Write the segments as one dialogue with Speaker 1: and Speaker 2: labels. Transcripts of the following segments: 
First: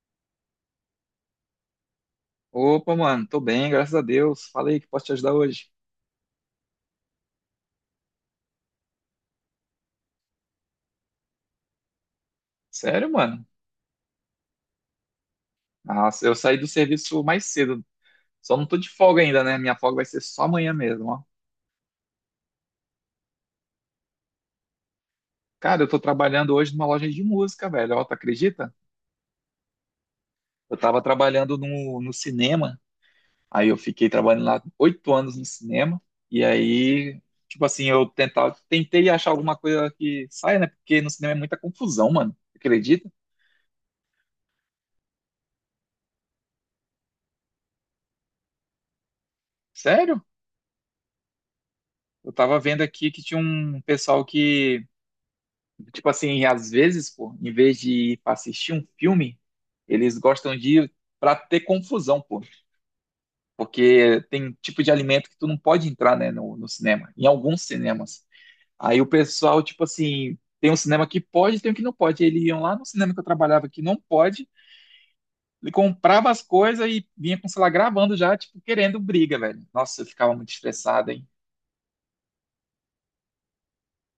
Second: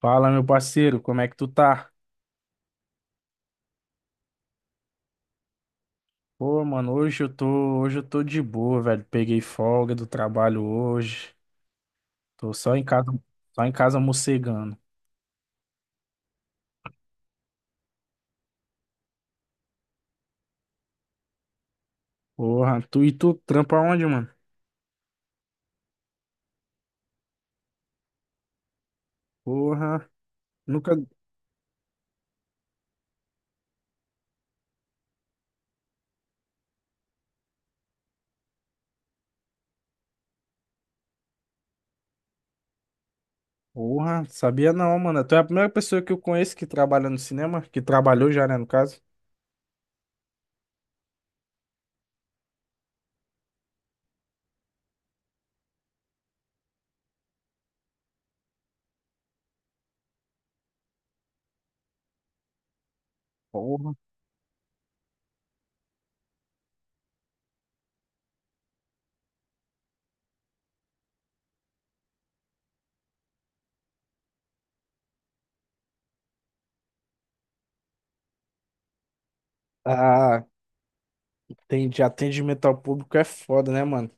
Speaker 1: Fala, meu parceiro, como é que tu tá?
Speaker 2: Opa, mano, tô bem, graças a Deus. Falei que posso te ajudar hoje.
Speaker 1: Pô, mano, hoje eu tô de boa, velho. Peguei folga do trabalho hoje. Tô
Speaker 2: Sério, mano?
Speaker 1: só em casa mocegando.
Speaker 2: Nossa, eu saí do serviço mais cedo. Só não tô de folga ainda, né? Minha folga vai ser só amanhã mesmo, ó.
Speaker 1: Porra, tu trampa onde, mano?
Speaker 2: Cara, eu tô trabalhando hoje numa loja de música, velho. Ó, tu acredita?
Speaker 1: Porra,
Speaker 2: Eu
Speaker 1: nunca,
Speaker 2: tava trabalhando no cinema. Aí eu fiquei trabalhando lá 8 anos no cinema. E aí, tipo assim, eu tentava, tentei achar alguma coisa que saia, né? Porque no cinema é muita confusão, mano. Acredita?
Speaker 1: porra, sabia não, mano. Tu é a primeira pessoa que eu conheço que trabalha no cinema, que trabalhou já, né, no caso.
Speaker 2: Sério? Eu tava vendo aqui que tinha um pessoal que... Tipo assim, às vezes, pô, em vez de ir pra assistir um filme, eles gostam de ir pra ter confusão, pô.
Speaker 1: Porra.
Speaker 2: Porque tem tipo de alimento que tu não pode entrar, né, no cinema, em alguns cinemas. Aí o pessoal, tipo assim, tem um cinema que pode, tem um que não pode. Eles iam lá no cinema que eu trabalhava que não pode, ele comprava as coisas e vinha com o celular gravando já, tipo, querendo briga, velho. Nossa, eu ficava
Speaker 1: Ah,
Speaker 2: muito estressado, hein?
Speaker 1: tem de atendimento ao público é foda, né, mano?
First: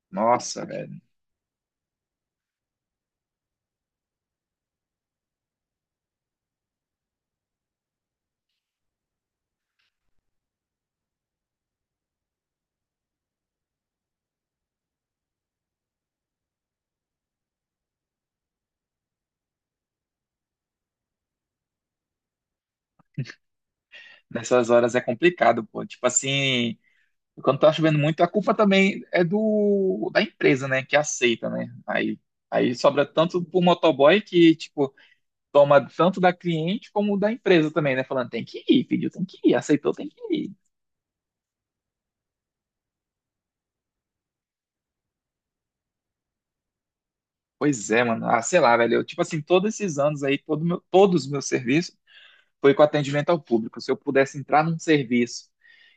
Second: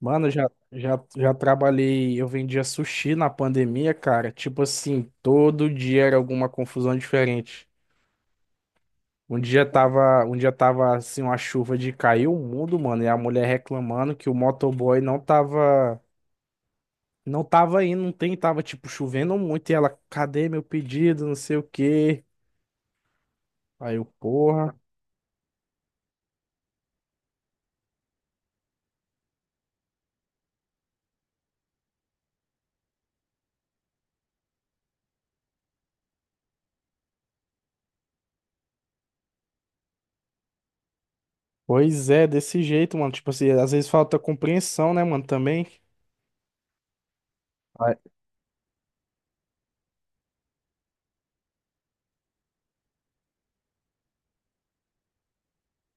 Speaker 1: Mano, já,
Speaker 2: Nossa, velho.
Speaker 1: já, já trabalhei, eu vendia sushi na pandemia, cara. Tipo assim, todo dia era alguma confusão diferente. Um dia tava assim, uma chuva de cair o mundo, mano, e a mulher reclamando que o motoboy não tava indo, não tem, tava tipo chovendo muito e ela, cadê meu pedido, não sei o quê. Aí eu,
Speaker 2: Nessas
Speaker 1: porra.
Speaker 2: horas é complicado, pô. Tipo assim. E quando tá chovendo muito, a culpa também é do da empresa, né, que aceita, né? Aí aí sobra tanto pro motoboy que tipo toma tanto da cliente como da empresa também, né, falando tem que ir, pediu, tem que ir, aceitou, tem que ir.
Speaker 1: Pois é, desse jeito, mano. Tipo assim, às vezes falta compreensão, né, mano, também.
Speaker 2: Pois
Speaker 1: Aí-
Speaker 2: é, mano. Ah, sei lá, velho. Eu, tipo assim, todos esses anos aí, todos os meus serviços foi com atendimento ao público. Se eu pudesse entrar num serviço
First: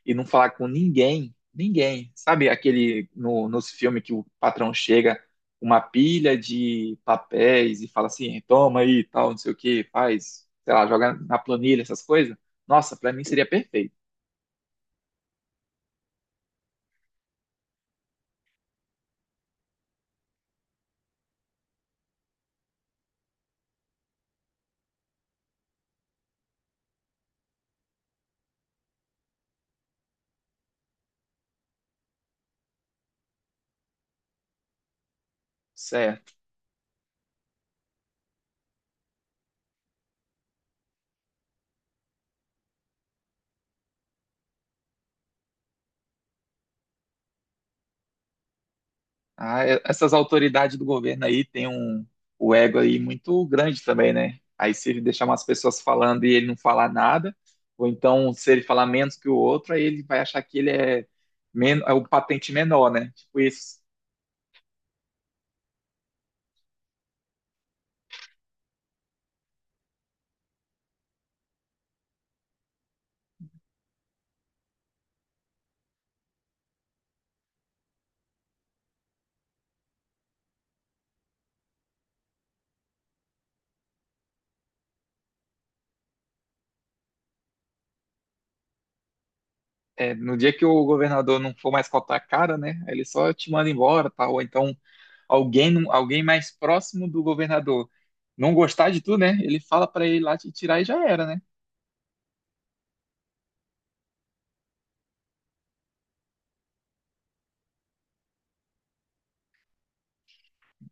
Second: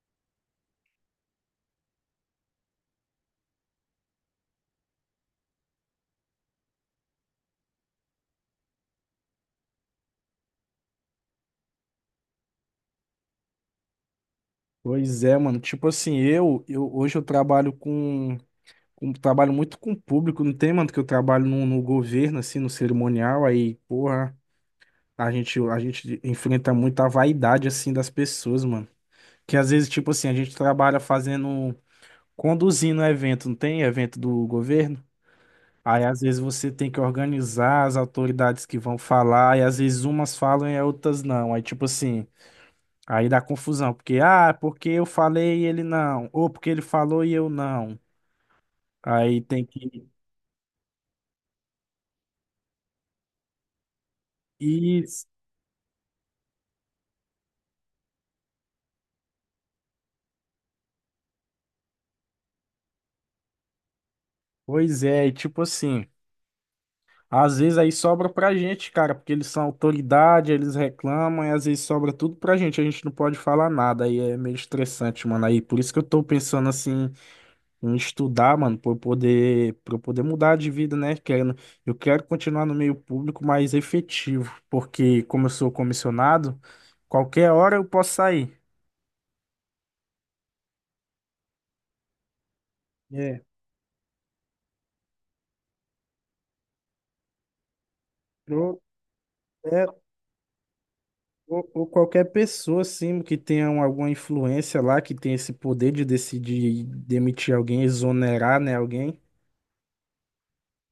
Speaker 2: e não falar com ninguém, ninguém, sabe aquele no, nos filmes que o patrão chega uma pilha de papéis e fala assim, toma aí, tal, não sei o que, faz, sei lá, joga na planilha, essas coisas. Nossa, para mim seria perfeito.
Speaker 1: Pois é, mano. Tipo assim, eu hoje eu trabalho trabalho muito com o público, não tem, mano, que eu trabalho no, no governo, assim, no cerimonial, aí, porra, a gente enfrenta muito a vaidade, assim, das pessoas, mano. Que às vezes, tipo assim, a gente trabalha fazendo, conduzindo evento, não tem evento do governo? Aí, às
Speaker 2: Certo.
Speaker 1: vezes, você tem que organizar as autoridades que vão falar, e às vezes umas falam e outras não. Aí, tipo assim, aí dá confusão, porque, ah, porque eu falei e ele não, ou porque ele falou e eu não. Aí tem
Speaker 2: Ah,
Speaker 1: que
Speaker 2: essas autoridades do governo aí têm um, o ego aí muito grande também, né? Aí se ele
Speaker 1: ir.
Speaker 2: deixar umas pessoas falando e ele não falar nada, ou então se ele falar menos que o outro, aí ele vai achar que ele é, men é o patente menor, né? Tipo isso.
Speaker 1: Pois é, e tipo assim, às vezes aí sobra pra gente, cara, porque eles são autoridade, eles reclamam, e às vezes sobra tudo pra gente, a gente não pode falar nada, aí é meio estressante, mano. Aí por isso que eu tô pensando assim em estudar, mano, pra eu poder mudar de vida, né? Querendo, eu quero continuar no meio público mais efetivo, porque como eu sou comissionado, qualquer hora eu posso sair.
Speaker 2: É, no dia que o governador não for mais cotar a cara, né? Aí ele só
Speaker 1: É,
Speaker 2: te manda embora, tá? Ou então alguém, não- alguém mais próximo do governador não
Speaker 1: pro-
Speaker 2: gostar de tu, né? Ele
Speaker 1: é,
Speaker 2: fala pra ele lá te tirar e já era, né?
Speaker 1: ou qualquer pessoa, assim, que tenha um- alguma influência lá, que tenha esse poder de decidir demitir alguém, exonerar, né, alguém.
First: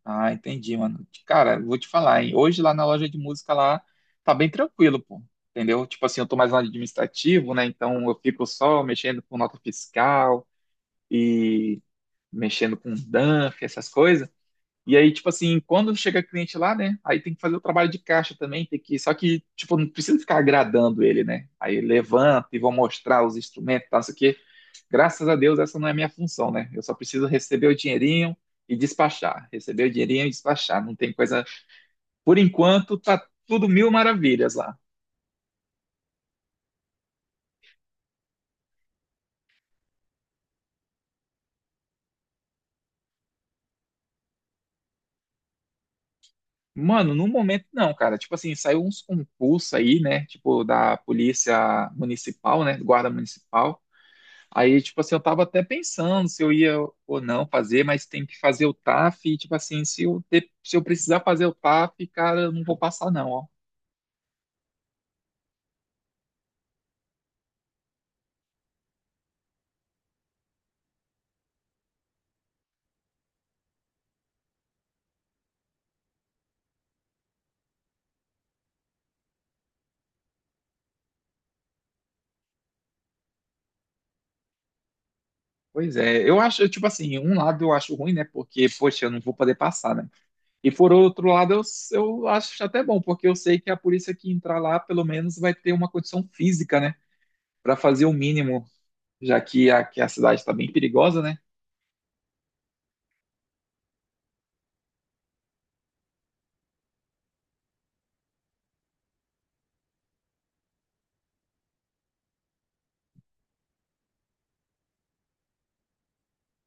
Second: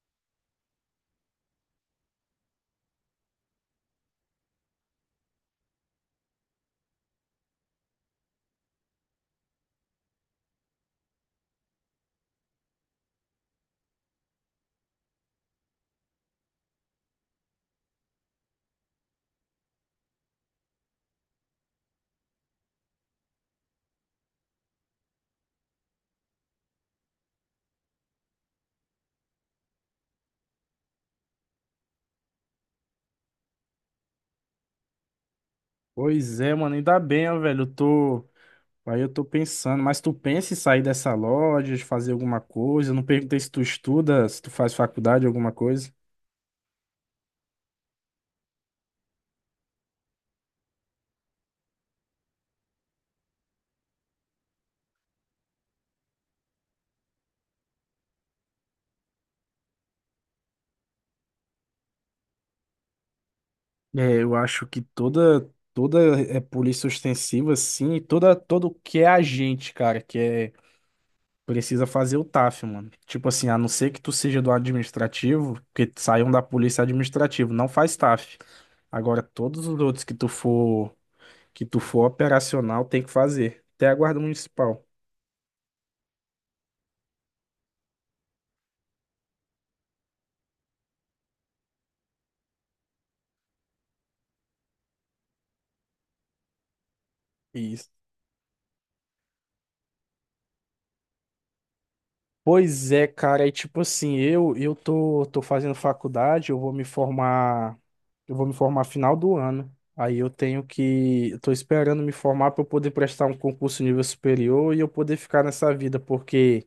Speaker 2: Ah, entendi, mano. Cara, vou te falar, hein? Hoje lá na loja de música lá tá bem tranquilo, pô. Entendeu? Tipo assim, eu tô mais no administrativo, né? Então eu fico só mexendo com nota fiscal e mexendo com DANF, essas coisas. E aí, tipo assim, quando chega cliente lá, né? Aí tem que fazer o trabalho de caixa também, só que, tipo, não precisa ficar agradando ele, né? Aí levanta e vou mostrar os instrumentos, tá, não sei o quê. Graças a Deus, essa não é a minha função, né? Eu só preciso receber o dinheirinho e despachar. Receber o dinheirinho e despachar. Não tem coisa. Por enquanto, tá tudo mil maravilhas lá.
Speaker 1: Pois é, mano, ainda bem, ó, velho, eu tô... Aí eu tô pensando, mas tu pensa em sair dessa loja, de fazer alguma coisa? Eu não perguntei se tu estuda, se tu faz faculdade, alguma coisa.
Speaker 2: Mano, no momento não, cara. Tipo assim, saiu uns concursos aí, né? Tipo, da polícia municipal, né? Guarda municipal. Aí, tipo assim, eu tava até pensando se eu ia ou não fazer, mas tem que fazer o TAF. E, tipo assim, se eu precisar fazer o TAF, cara, eu não vou passar, não, ó.
Speaker 1: É, eu acho que toda é polícia ostensiva, assim, e toda todo que é agente, cara, que é precisa fazer o TAF, mano. Tipo assim, a não ser que tu seja do administrativo, que saiam da polícia administrativa, não faz TAF. Agora, todos os outros que tu for operacional, tem que fazer. Até a guarda municipal.
Speaker 2: Pois é, eu acho, tipo assim, um lado eu acho ruim, né? Porque, poxa, eu não vou poder passar, né? E por outro lado, eu acho até bom, porque eu sei que a polícia que entrar lá, pelo menos, vai ter uma condição física, né? Para
Speaker 1: Isso.
Speaker 2: fazer o mínimo, já que a cidade está bem perigosa, né?
Speaker 1: Pois é, cara, e tipo assim, tô fazendo faculdade, eu vou me formar final do ano. Aí eu tenho que, eu tô esperando me formar para eu poder prestar um concurso nível superior e eu poder ficar nessa vida, porque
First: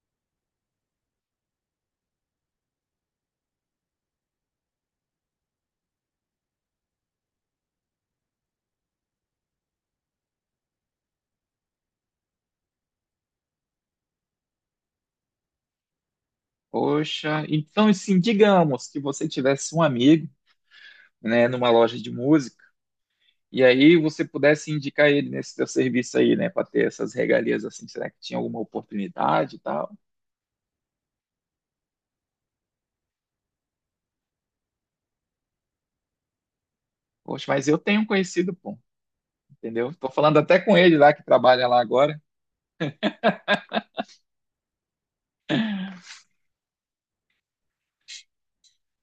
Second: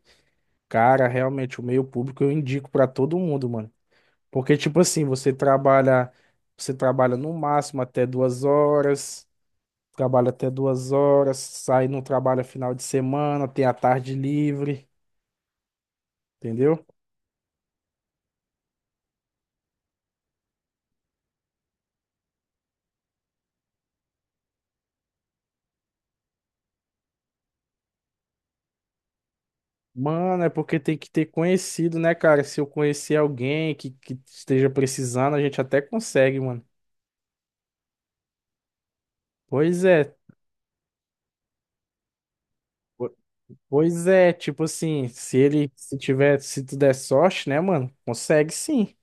Speaker 1: cara, realmente, o meio público eu indico pra todo mundo, mano. Porque, tipo assim, você trabalha no máximo até duas horas, trabalha até duas horas, sai no trabalho final de semana, tem a tarde livre, entendeu?
Speaker 2: Poxa, então, assim, digamos que você tivesse um amigo, né, numa loja de música, e aí você pudesse indicar ele nesse teu serviço aí, né, para ter essas regalias, assim, será que tinha alguma oportunidade e tal?
Speaker 1: Mano, é porque tem que ter conhecido, né, cara? Se eu conhecer alguém que esteja precisando, a gente até consegue, mano.
Speaker 2: Poxa, mas eu tenho um conhecido, pô.
Speaker 1: Pois
Speaker 2: Entendeu? Tô
Speaker 1: é,
Speaker 2: falando até com ele lá que trabalha lá agora.
Speaker 1: po- pois é, tipo assim, se tiver, se tu der sorte, né, mano? Consegue sim.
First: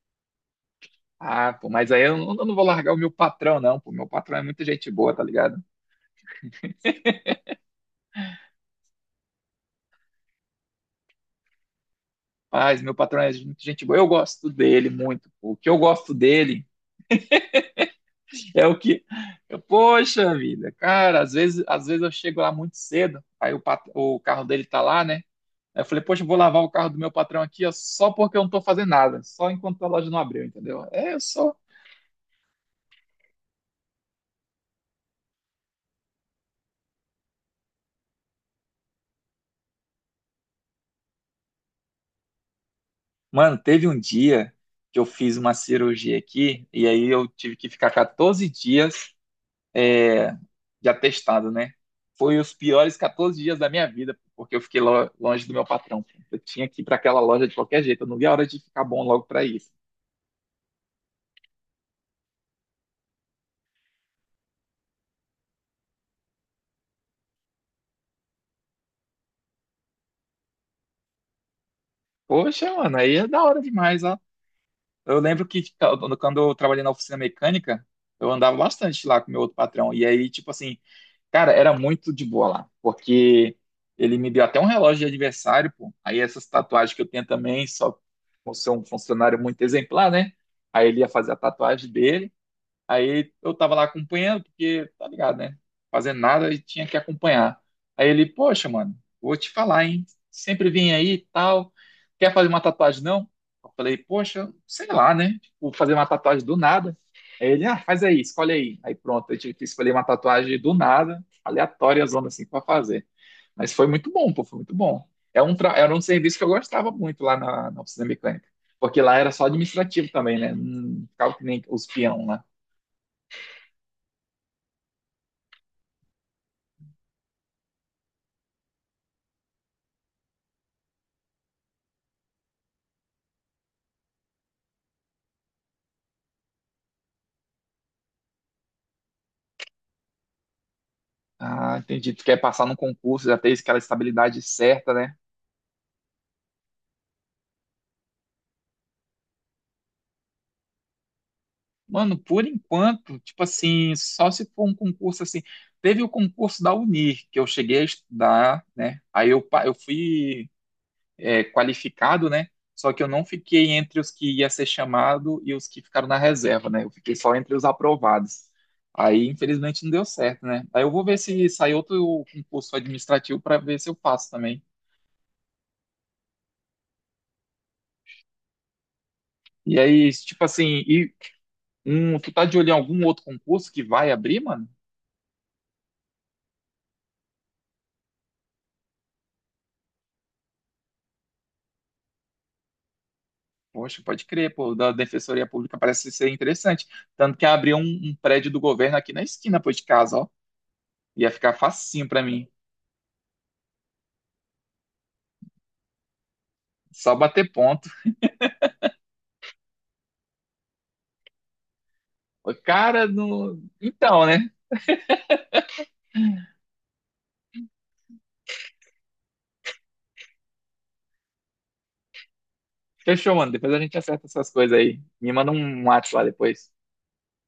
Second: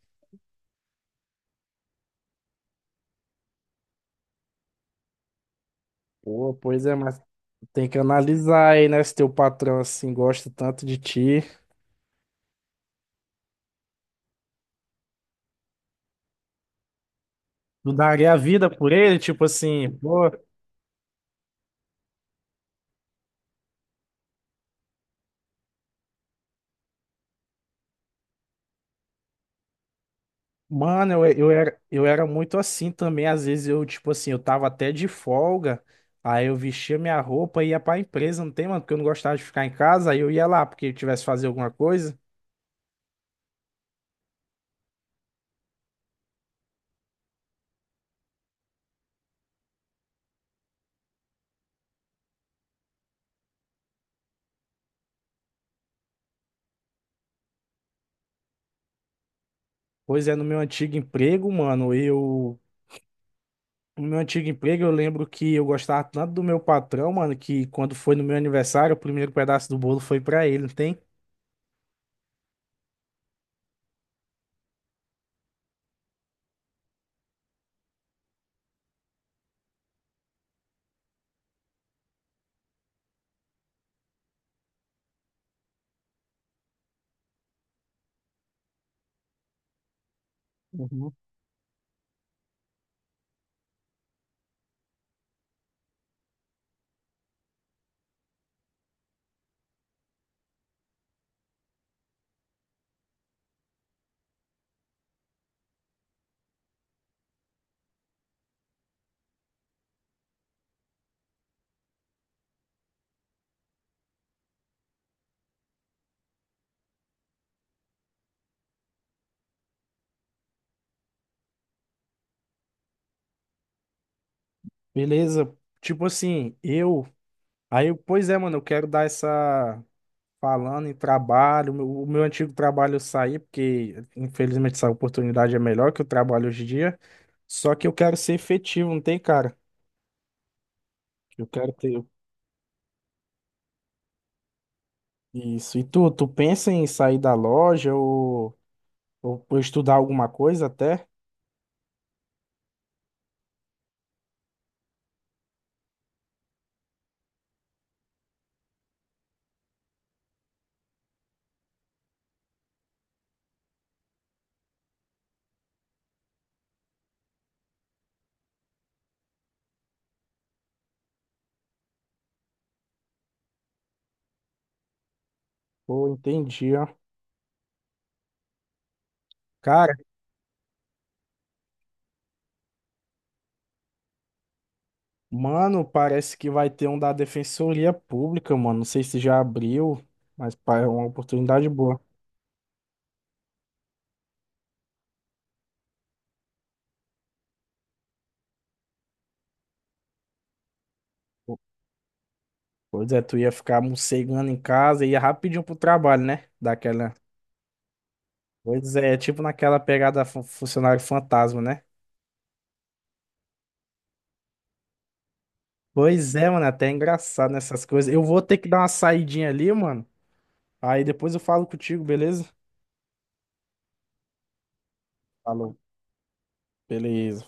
Speaker 2: Ah, pô, mas aí eu não vou largar o meu patrão, não, pô. Meu patrão é muita gente boa, tá ligado?
Speaker 1: Pô, pois é, mas tem que analisar aí, né? Se teu patrão, assim, gosta tanto de ti.
Speaker 2: Mas meu patrão é muita gente boa. Eu gosto dele muito, pô. O que eu gosto dele
Speaker 1: Tu daria a
Speaker 2: é
Speaker 1: vida
Speaker 2: o
Speaker 1: por
Speaker 2: que.
Speaker 1: ele, tipo
Speaker 2: Eu,
Speaker 1: assim, pô.
Speaker 2: poxa vida, cara, às vezes eu chego lá muito cedo, aí o carro dele tá lá, né? Aí eu falei, poxa, eu vou lavar o carro do meu patrão aqui, ó, só porque eu não tô fazendo nada, só enquanto a loja não abriu, entendeu?
Speaker 1: Mano,
Speaker 2: É, eu sou...
Speaker 1: eu era muito assim também. Às vezes eu, tipo assim, eu tava até de folga. Aí eu vestia minha roupa e ia pra empresa, não tem, mano? Porque eu não gostava de ficar em casa. Aí eu ia lá, porque eu tivesse que fazer alguma coisa.
Speaker 2: Mano, teve um dia que eu fiz uma cirurgia aqui e aí eu tive que ficar 14 dias de atestado, né? Foi os piores 14 dias da minha vida, porque eu fiquei longe do meu patrão. Eu tinha que ir para aquela loja de qualquer jeito, eu não vi a hora de ficar bom logo para isso.
Speaker 1: Pois é, no meu antigo emprego, mano, eu. No meu antigo emprego, eu lembro que eu gostava tanto do meu patrão, mano, que quando foi no meu aniversário, o primeiro pedaço do bolo foi pra ele, não tem?
Speaker 2: Poxa, mano, aí é da hora demais, ó. Eu lembro que tipo, quando eu trabalhei na oficina mecânica, eu andava bastante lá com meu outro patrão. E aí, tipo assim, cara, era muito de boa lá, porque ele me deu até um relógio de aniversário, pô. Aí essas tatuagens que eu tenho também, só por ser um funcionário muito exemplar, né? Aí ele ia
Speaker 1: Uhum.
Speaker 2: fazer a tatuagem dele. Aí eu tava lá acompanhando, porque, tá ligado, né? Fazendo nada e tinha que acompanhar. Aí ele, poxa, mano, vou te falar, hein? Sempre vim aí e tal. Quer fazer uma tatuagem, não? Eu falei, poxa, sei lá, né? Vou fazer uma tatuagem do nada. Aí ele, ah, faz aí, escolhe aí. Aí pronto, eu tive que escolher uma tatuagem do nada, aleatória, zona assim, pra fazer. Mas foi muito bom, pô, foi muito bom. Era um serviço que eu gostava muito lá na oficina mecânica. Porque lá era só administrativo também, né? Não ficava que nem os peão lá.
Speaker 1: Beleza? Tipo assim, eu. Aí, eu, pois é, mano, eu quero dar essa. Falando em trabalho, o meu antigo trabalho eu saí, porque infelizmente essa oportunidade é melhor que o trabalho hoje em dia. Só que eu quero ser efetivo, não tem, cara? Eu quero
Speaker 2: Ah,
Speaker 1: ter
Speaker 2: entendi. Tu quer passar no concurso, já ter aquela estabilidade certa, né?
Speaker 1: isso. E tu, tu pensa em sair da loja ou, ou estudar alguma coisa até?
Speaker 2: Mano, por enquanto, tipo assim, só se for um concurso assim. Teve o concurso da Unir, que eu cheguei a estudar, né? Aí eu, eu fui é, qualificado, né? Só que eu não fiquei entre os que ia ser chamado e os que ficaram na reserva, né? Eu fiquei só entre os aprovados. Aí, infelizmente, não deu certo, né? Aí eu vou ver se sai outro concurso administrativo para ver se eu faço também.
Speaker 1: Pô, entendi, ó.
Speaker 2: E
Speaker 1: Cara,
Speaker 2: aí, tipo assim, e... tu tá de olho em algum outro concurso que vai abrir, mano?
Speaker 1: mano, parece que vai ter um da Defensoria Pública, mano. Não sei se já abriu, mas pá, é uma oportunidade boa.
Speaker 2: Poxa, pode crer, pô, da Defensoria Pública parece ser interessante. Tanto que abriu um, um prédio do governo aqui na esquina, pô, de casa, ó. Ia ficar facinho pra mim.
Speaker 1: Pois é, tu ia ficar morcegando em casa e ia rapidinho pro trabalho, né? Daquela.
Speaker 2: Só bater ponto.
Speaker 1: Pois é, é tipo naquela pegada funcionário fantasma, né?
Speaker 2: Ô, cara, no... então, né?
Speaker 1: Pois é, mano, até é engraçado nessas coisas. Eu vou ter que dar uma saidinha ali, mano. Aí depois eu falo contigo, beleza?
Speaker 2: Fechou, mano. Depois a gente acerta essas coisas aí. Me manda
Speaker 1: Falou.
Speaker 2: um WhatsApp lá depois.
Speaker 1: Beleza.